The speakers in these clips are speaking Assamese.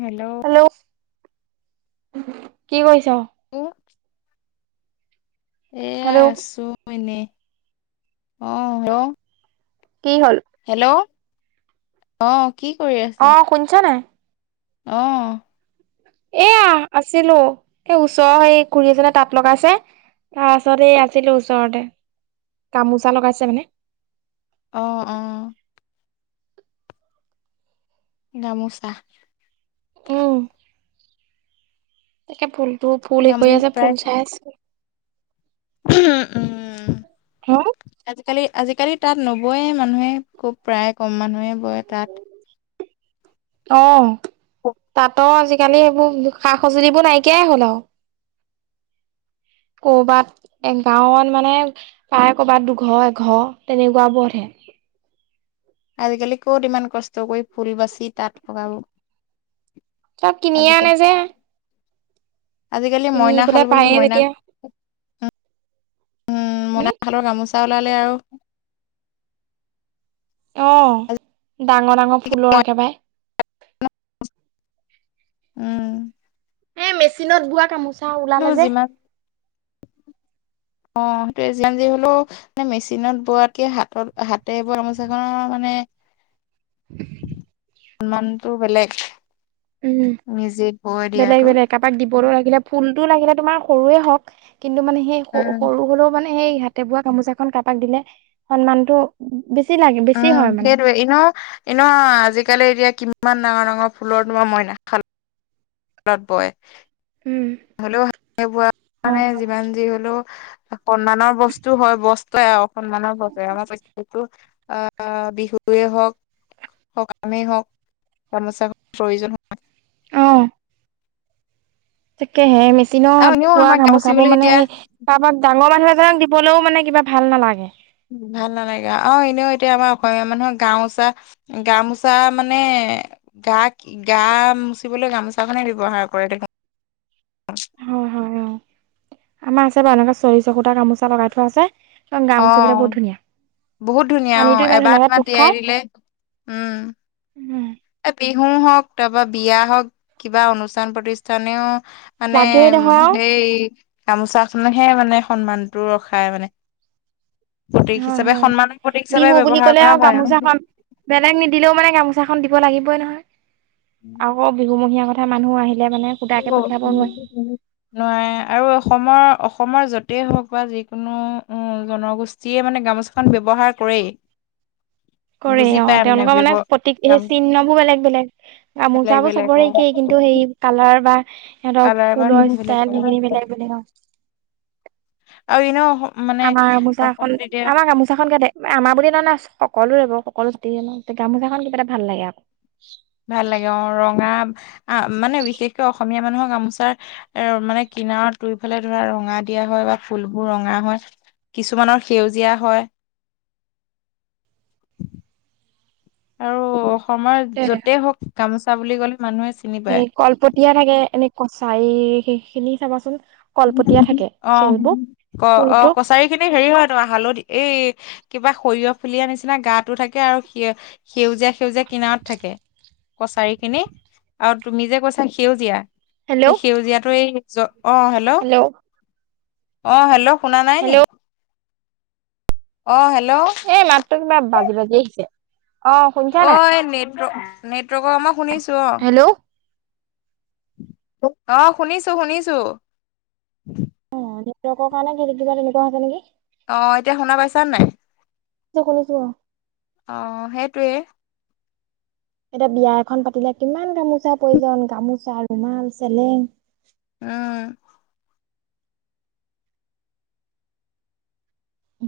হেল্ল' কি কৰিছা? এক এয়া হেল্ল' আছো এনেই, অ' হ কি হ'ল? হেল্ল' আহ। অ' শুনিছ নাই? আহ। এয়া আছিলো, এই ওচৰৰ এই খুৰী এজনে তাঁত লগাইছে তাৰপাছত এই আছিলো ওচৰতে, গামোচা লগাইছে মানে। আহ আহ। গামোচা আহ। তাকে ফুলতটো ফুল হেৰী গামলি কৰি আছে ফুল চাই আছে। উ উম হা আজিকালি আজিকালি তাত নবয় মানুহে খুব প্ৰায় কম মানুহে বয় তাত। অ', তাতো আজি কালি সেইবোৰ সা-সঁজুলিবোৰ নাইকিয়াই হ'ল আৰু। ক'ৰবাত এ গাঁৱত মানে প্ৰায় ক'বাত দুঘৰ এঘৰ তেনেকুৱাবোৰত হে। [inaudible] আজিকালি ক'ত ইমান কষ্ট কৰি ফুল বাচি তাঁত লগাব। চব কিনিয়ে আজিকালি আনে যে। আজিকালি কিনি মইনা শাল পেলাই বুলি পায়ে মইনা যেতিয়া উম, মনা খালৰ গামোচা ওলালে আৰু অহ, ডাঙৰ ডাঙৰ ফুলৰ একেবাৰে। উম। এ মেচিনত বোৱা গামোচা কিন্তু ওলালে যে। যিমান অ', সেইটো যি হ'লেও মেচিনত বোৱাতকে হাতত হাতে বোৱা গামোচাখনৰ মানে [inaudible] [inaudible] সন্মানটো বেলেগ। উম, নিজে বৈ বেলেগ দিয়াটো বেলেগ কাৰোবাক দিবৰ লাগিলে ফুল টো লাগিলে তোমাৰ সৰুয়ে হওঁক কিন্তু মানে সেই সৰু উম সৰু হ'লেও মানে সেই হাতে বোৱা গামোচা এখন কাৰবাক দিলে সন্মানটো বেছি লাগে বেছি উম, হয় মানে সেইটোৱে এনেও এনেও আজিকালি এতিয়া কিম ইমান ডাঙৰ ডাঙৰ ফুলৰ তোমাৰ মই নাখাল ত বয় উম। হলেও ৱা অ মানে যিমান যি হলেও। সন্মানৰ বস্তু হয় বস্তয়ে আসন্মানৰ বস্ত আমাৰটো অহ বিহুৱে হওক হওক কামেই হওক গামোচা প্ৰয়োজন হয়। অ', তাকেহে আৰু মেচিনত এনেও পোৱা আমাৰ গামচিবলৈ গামোচাবোৰ মানে এতিয়া কাৰবাক ডাঙৰ-ডাঙৰ, ক দিবলৈও মানে কিবা ভাল নালাগে। ভাল নালাগে অ' এনেও এতিয়া আমাৰ অসমীয়া মানুহৰ গামোচা-গামোচা মানে, গা গামোচিবলৈ গামোচাখনে ব্যৱহাৰ কৰে দেখোন। অ', হয় হয় অ আমাৰ আছে বাৰু এনেকা চৰি সূতা গামোচা লগাই থোৱা আছে কাৰন অ গামুচিবলে বহুত ধুনীয়া। বহুত ধুনীয়া পানীটো অ' ইমান এবাৰ ধুনীয়াকে মান টোপ তিয়াই খাই দিলে উম, এ বিহুও হওক তাৰপৰা বিয়া হওক কিবা অনুষ্ঠান প্ৰতিষ্ঠানেও মানে লাগেই নহয় আৰু হেই গামোচাখনকহে মানে সন্মানটো ৰখায় মানে। প্ৰতীক হয় হিচাপে হয় সন্মানৰ প্ৰতীক হিচাপে বিহু বুলি ক'লে ব্যৱহাৰ কৰা হয় আৰু। গামোচাখন বেলেগ নিদিলেও মানে গামোচাখন দিব লাগিবই নহয় আকৌ বিহুমহীয়াৰ কথা মানুহো আহি, নোৱাৰে আৰু অসমৰ অসমৰ য'তেই হওক বা যিকোনো উ জনগোষ্ঠীয়ে মানে গামোছাখন ব্যৱহাৰ কৰেই। উ [inaudible] কৰে অ' তেওঁলোকৰ মানে প্ৰতিক গাম চিহ্ন বোৰো বেলেগ-বেলেগ বেলেগ গামোচাবোৰ বেলেগ অ চবৰে একেই কিন্তু সেই কালাৰ বা সিহঁতৰ কালাৰ বা সেই ফুলৰ বেলেগ অ। ষ্টাইল সেইখিনি মিলাই বুলি কওঁ আৰু মানে আমাৰ গামোচাখন অসমত এতিয়া আমাৰ গামোচাখন কেতে আমাৰ বুলি এ আছো সকলো ৰব সকলো গামোচাখন কিবা এটা ভাল লাগে আকৌ। ভাল লাগে অ' ৰঙা আহ মানে বিশেষকৈ অসমীয়া মানুহক গামোচাৰ এ মানে কিনাৰত দুই ফালে ধৰা ৰঙা দিয়া হয় বা ফুলবোৰ ৰঙা হয়। কিছুমানৰ সেউজীয়া হয়। আৰু অসমৰ য'তে হওক গামোচা বুলি ক'লে, মানুহে চিনি পায় এই কলপতিয়া থাকে এনে কছাৰী সেইখিনি চাবাচোন, কলপতীয়া থাকে অ' খেলবোৰ ক ফুলটো অ' কছাৰী খিনি হেৰি হয় ত হালধি এই কিবা সৰিয়হ ফুলিয়াৰ নিচিনা গাতো থাকে আৰু সে সেউজীয়া-সেউজীয়া কিনাৰত থাকে। কছাৰী খিনি আৰু তুমি যে কৈছা সেউজীয়া, হেল্ল' সেউজীয়াটো এই অ', হেল্ল', অ' হেল্ল' শুনা নাই নি? হেল্ল' অ হেল্ল' এ মাততো কিবা বাজি-বাজি আহিছে অ' শুনিছানে নাই। নেটৱৰ্কৰ আমৰ শুনিছো অ', হেল্ল' অ' শুনিছো-শুনিছো। অকৰ কাৰণে ঘেত কিবা তেনেকুৱা আছে নেকি [unintelligible] অহ এতিয়া শুনা পাইছা নাই যে শুনিছো অ। অহ সেইটোৱে। এতিয়া বিয়া এখন পাতিলে কিমান গামোচা প্ৰয়োজন গামোচা ৰুমাল চেলেং। উম,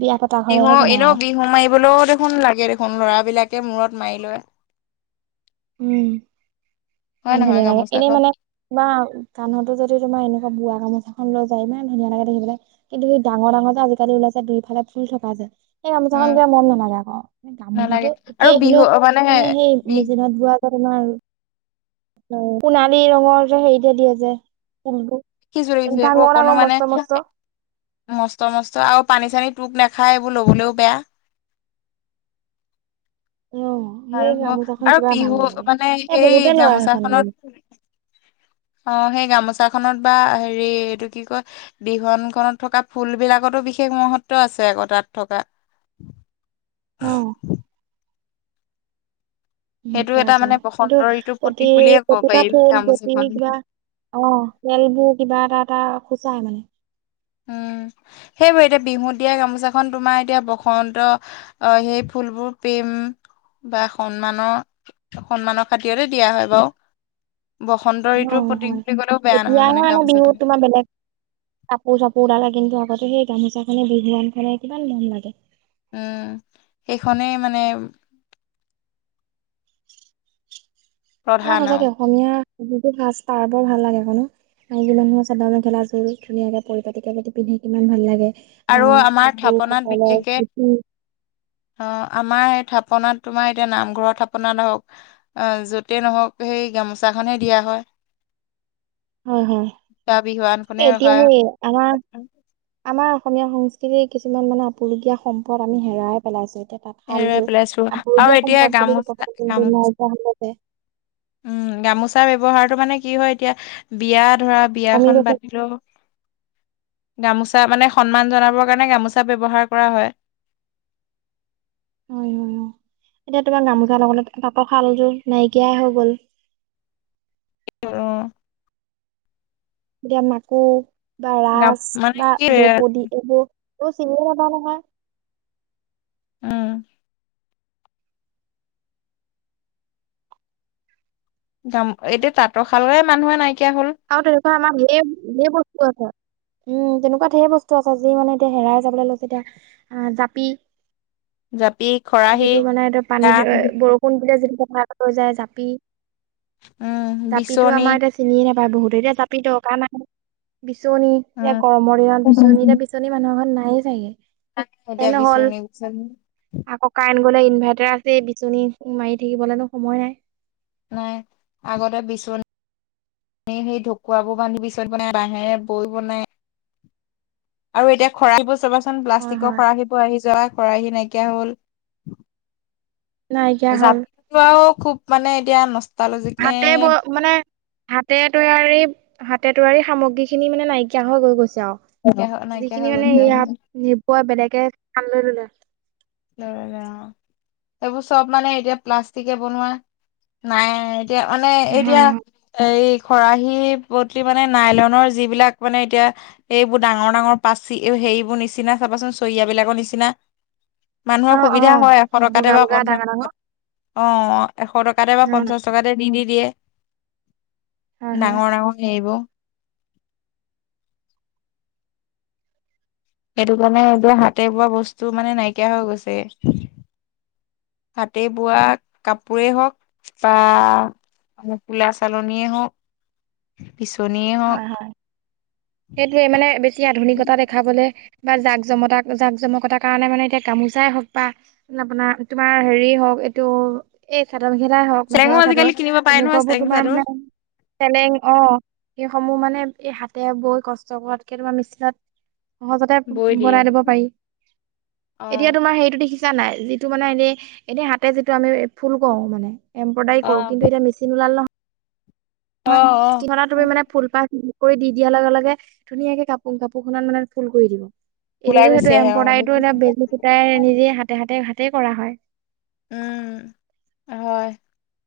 বিয়া পতা ঘৰেহে বিহু জানে এনে আৰু বিহু মাৰিবলৈও দেখোন লাগে দেখোন লৰাবলাকে মূৰত মাৰি লয়। উম, হয় ইমান নহয় ধুনীয়া লাগে এনেই গামোচাখন মানে তোমাৰ গানহতো যদি তোমাৰ এনে অ' বোৱা গামোচাখন লৈ যায় ইমান ধুনীয়া লাগে দেখিবেলাই কিন্তু সেই ডাঙৰ-ডাঙৰ যে আজিকালি ওলাইছে দুইফালে ফুল থকা যে, সেই গামোচাখন উম গৈ মন নালাগে আকৌ গামোচাতটো নালাগে আৰু একেই বিহু হলেও মানে সেই বি বোৱাৰ কাৰনে আৰু সুণালী ৰঙৰ যে হেৰিতে দিয়ে যে, দেখিছো-দেখিছো সেইবোৰ ডাঙৰ অকো ডাঙৰ মানে মস্ত মস্ত মস্ত মস্ত আৰু পানী-চানী, তোক নাখায় এইবোৰ ল'বলৈও বেয়া অ আৰু সেই ন গামোচাখন আৰু কিবা ভাল বিহু নালাগে। মানে এ সেই বহুতে লয় সেইখন গামোচা। গামোচাখনত অঁ সেই গামোচা পচাখনত বা হেৰি এইটো কি কয় বিহুৱানখনত থকা ফুলবিলাকটো বিশেষ মহত্ব আছে। চেকটাত থকা। উম। সেইটো মহত্ব এটা আছে মানে বসন্ত সেইটো ঋতুৰ প্ৰতীক প্ৰতি বুলিয়ে ক'ব প্ৰতি পাৰি বা ফুল প্ৰতি গামোচাখন কিবা অঁ খেলবোৰ কিবা এটা এটা সূচায় মানে উম। সেইবোৰে এতিয়া বিহুত দিয়া গামোচাখন তোমাৰ এতিয়া বসন্ত অ সেই ফুলবোৰ প্ৰেম বা সন্মানৰ, সন্মানৰ খাতিৰতে দিয়া হয় বাও। হয় হয় নহয় এতিয়াহে মানে মান বিহুত গামোচাখন তোমাৰ বেলেগ কাপোৰ-চাপোৰ [unintelligible] কিন্তু আগতে সেই গামোচাখনে বিহুৱান খনে কিমান মৰম লাগে। উম সেইখনেই মানে আমাৰ প্ৰধান সঁচাকে আৰু অসমীয়া যিটো সাজ-পাৰ বৰ ভাল লাগে অক ন। মাইকী মানুহৰ চাদৰ-মেখেলা যোৰ ধুনীয়াকে পৰি-পাতিকে যদি পিন্ধে কিমান ভাল লাগে। আৰু আহ তাৰপিছত আমাৰ থাপনাত পুৰুষসকলৰ বিশেষকে, ধুতি আহ আমাৰ থাপ থাপনাত তোমাৰ এতিয়া নামঘৰত থাপনাত হওক য'তেই নহওক সেই গামোচাখনহে দিয়া হয়। [inaudible] হয় হয় বা বিহুৱানখনে এতিয়া ৰখা সে আমাৰ, আমাৰ অসমীয়া সংস্কৃতিৰ কিছুমান মানে আপুৰুগীয়া সম্পদ আমি হেৰাই পেলাইছো। তাঁত হেৰুৱাই শালযোৰ পেলাইছো আৰু আপুৰুগীয়া এতিয়া সম্পদ বুলি গামোচা গামো ক'ব [unintelligible] উম গামোচাৰ ব্যৱহাৰটো ত মানে কি হয় এতিয়া বিয়া ধৰা কমি বিয়াখন গৈছে পাতিলো গামোচা মানে সন্মান জনাবৰ কাৰণে গামোচা ব্যৱহাৰ কৰা হয়। হয় হয় হয় এতিয়া তোমাৰ গামোচাৰ লগাবলে তাঁতৰ শালযোৰ নাইকিয়াই হৈ গ'ল। [inaudible] এতিয়া মাকু বা গাম ৰাঁচ মানে বা কি দ্ৰোপদী দি এইবোৰ চিনিয়ে নাপাও নহয়। উম গাম এতিয়া তাঁতৰশালৰে মানুহে নাইকিয়া হল। [unintelligible] ঢেৰ বস্তু আছে উম তেনেকুৱা ঢেৰ বস্তু আছে যি মানে এতিয়া হেৰাই যাবলৈ লৈছে এতিয়া জাপি। জাপি খৰাহি যিটো মানে এয়া দা পানীত বৰষুণ দিলে যিটো যায় জাপি, উম জাপিটো বিচনী আমাৰ এতিয়া চিনিয়ে নাপা [unintelligible] বহু এতিয়া জাপি দকা নাই বিচনী এয়া, উম গৰমৰ দিনত বিচনী এতিয়া বিচনী মানুহৰ ঘৰত নাই চাগে। এতিয়া এনে হ'ল, বিচনী বিচনী আকৌ কান বোলে ইনভাৰ্টাৰ আছে বিচনী মাৰি থাকিবলেনো সময় নাই। নাই, আগতে বিচনী সেই সেই ঢকুৱাবোৰ বান্ধি বিচনী বনাই বাঁহেৰে বৈ বনাই। আৰু এতিয়া খৰালবোৰ চাবাচোন হয় প্লাষ্টিকৰ হয় খৰাহীব আহি যোৱা। খৰাহী নাইকিয়া হ'ল। নাইকিয়া হ'ল জাপাও খুব মানে এতিয়া নচলা হাতে ব মানে হাতে তৈয়াৰী হাতে তৈৱাৰী সামগ্ৰীখিনি মানে নাইকিয়া হৈ গৈ গৈছে। নাইকিয়া হৈ [unintelligible] নাইকিয়া হৈ যিখিনি মানে গৈছে আৰু ইয়াপ নিপুৱা বেলেগে কাম লৈ ললে। অ এইবোৰ চব মানে এতিয়া প্লাষ্টিকে বনোৱা, নাই এতিয়া মানে এতিয়া হয় হয়। এই খৰাহী বদলি মানে নাইলনৰ যিবিলাক মানে এতিয়া এইবোৰ ডাঙৰ ডাঙৰ পাচি সেইবোৰ নিচিনা চাবাচোন চৰিয়াবিলাকৰ নিচিনা মানুহৰ অ', সুবিধা অ', হয় এশ টকাতে বগা বা বগা পঞ্চাশ ডাঙৰ ডাঙৰ অ'। টক অ', এশ টকাতে বা পঞ্চাশ টকাতে দি দি দিয়ে। হয় হয়। ডাঙৰ ডাঙৰ হেৰিবোৰ। সেইটো কাৰণে এইবোৰ হাতে বোৱা বস্তু মানে নাইকিয়া হৈ গৈছে। হাতে বোৱা কাপোৰেই হওঁক বা [unintelligible] কুলা চালনীয়ে হওঁক। হয়, হয়, সেইটোৱে মানে বেছি আধুনিকতা দেখাবলে বা জাক-জমতা, জাক-জমকতাৰ কাৰণে মানে এতিয়া গামোচাই হওঁক বা আপোনাৰ তোমাৰ হেৰিয়েই হওঁক। এইটো এই [unintelligible] চাদৰ মেখেলাই হওঁক চেলেঙো মেখেলা চাদৰ আজিকালি কিনিব পাৰে নহয় তেনেকুৱাবোৰ চেলেং তোমাৰ চাদৰ মানে চেলেং অ'। সেইসমূহ মানে এই হাতে বৈ কষ্ট কৰাতকে তোমাৰ মেচিনত সহজতে বৈ দিয়ে বনাই দিব পাৰি, অ এতিয়া তোমাৰ হেৰিতটো দেখি ছা নাই, যিটো মানে এনেই, এনেই হাতে যিটো আমি ফুল কৰোঁ মানে এম্ৰইডাৰী অ কৰোঁ, কিন্তু এতিয়া মেচিন ওলাল নহয়। অ অ [unintelligible] তুমি মানে ফুলপাহ কৰি দি দিয়াৰ লগে-লগে ধুনীয়াকে কপো কাপোৰ খনত মানে ফুল কৰি দিয়ে। ওলাই এতিয়াটো গুচি সেইটোৱে আহে অ এমপ্ৰয়দাৰীটো এতিয়া দেখিছো বেজী খোতাই নিজে হাতে, হাতে, হাতে কৰা হয়। উম হয়।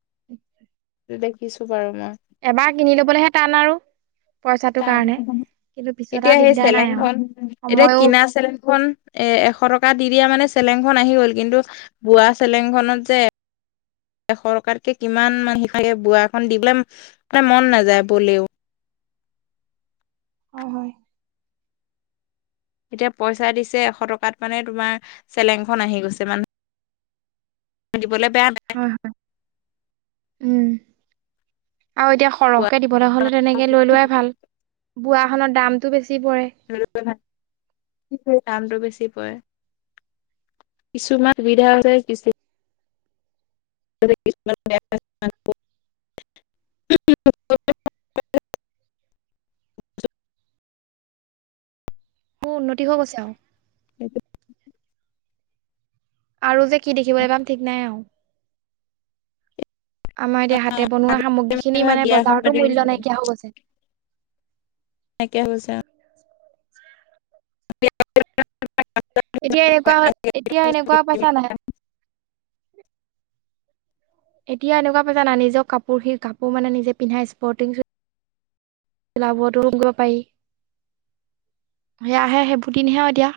[unintelligible] দেখিছো বাৰু মই। এবাৰ কিনি লবলৈহে টান আৰু পইচাটো টান কাৰণে। পিছত এতিয়া আৰু সেই দিগদাৰ নাই আৰু চেলেংখন, এতিয়া সময়ো কিনা চেলেংখন এ এশ টকা দি দিয়া মানে চেলেংখন আহি গ'ল কিন্তু বোৱা চেলেংখনত যে সৰকাৰকে কিমান মান শে বোৱা এখন দিবলে মানে মন নাযায় বলেও। হয়। এতিয়া পইচা দিছে এশ টকাত মানে তোমাৰ চেলেংখন আহি গৈছে মানে। দিবলে হয় হয়, উম আৰু এতিয়া পোৱা সৰহ দিবলৈ হ'লে তেনেকে লৈ কিন্তু লোৱাই ভাল বোৱা হ'লে দামটো বেছি পৰে [unintelligible] দামটো বেছি কিছুমান সুবিধাৰ হ'লে কিছু [unintelligible] [unintelligible] মোৰ উন্নতি হৈ গৈছে আৰু। সেইটো আৰু যে কি দেখিবলৈ পাম, ঠিক নাই আৰু আমাৰ এতিয়া হাতে বনোৱা সামগ্ৰী খিনি ধৰা মানে বিয়াখন বজাৰতো পাতি মূল্য নাইকিয়া হৈ গৈছে। নাইকিয়া হৈছে আহ। [unintelligible] এতিয়া এনেকুৱা এতিয়া এনেকুৱা পাইছা নাই। এতিয়া এনেকুৱা পাজানা নিজৰ কাপোৰ সি কাপোৰ মানে নিজে পিন্ধাই স্পৰ্টিং যোৰ গিলাবোৰতো ৰু কৰিব পাৰি সেয়াহে সেইবোৰদিনহে এতিয়া।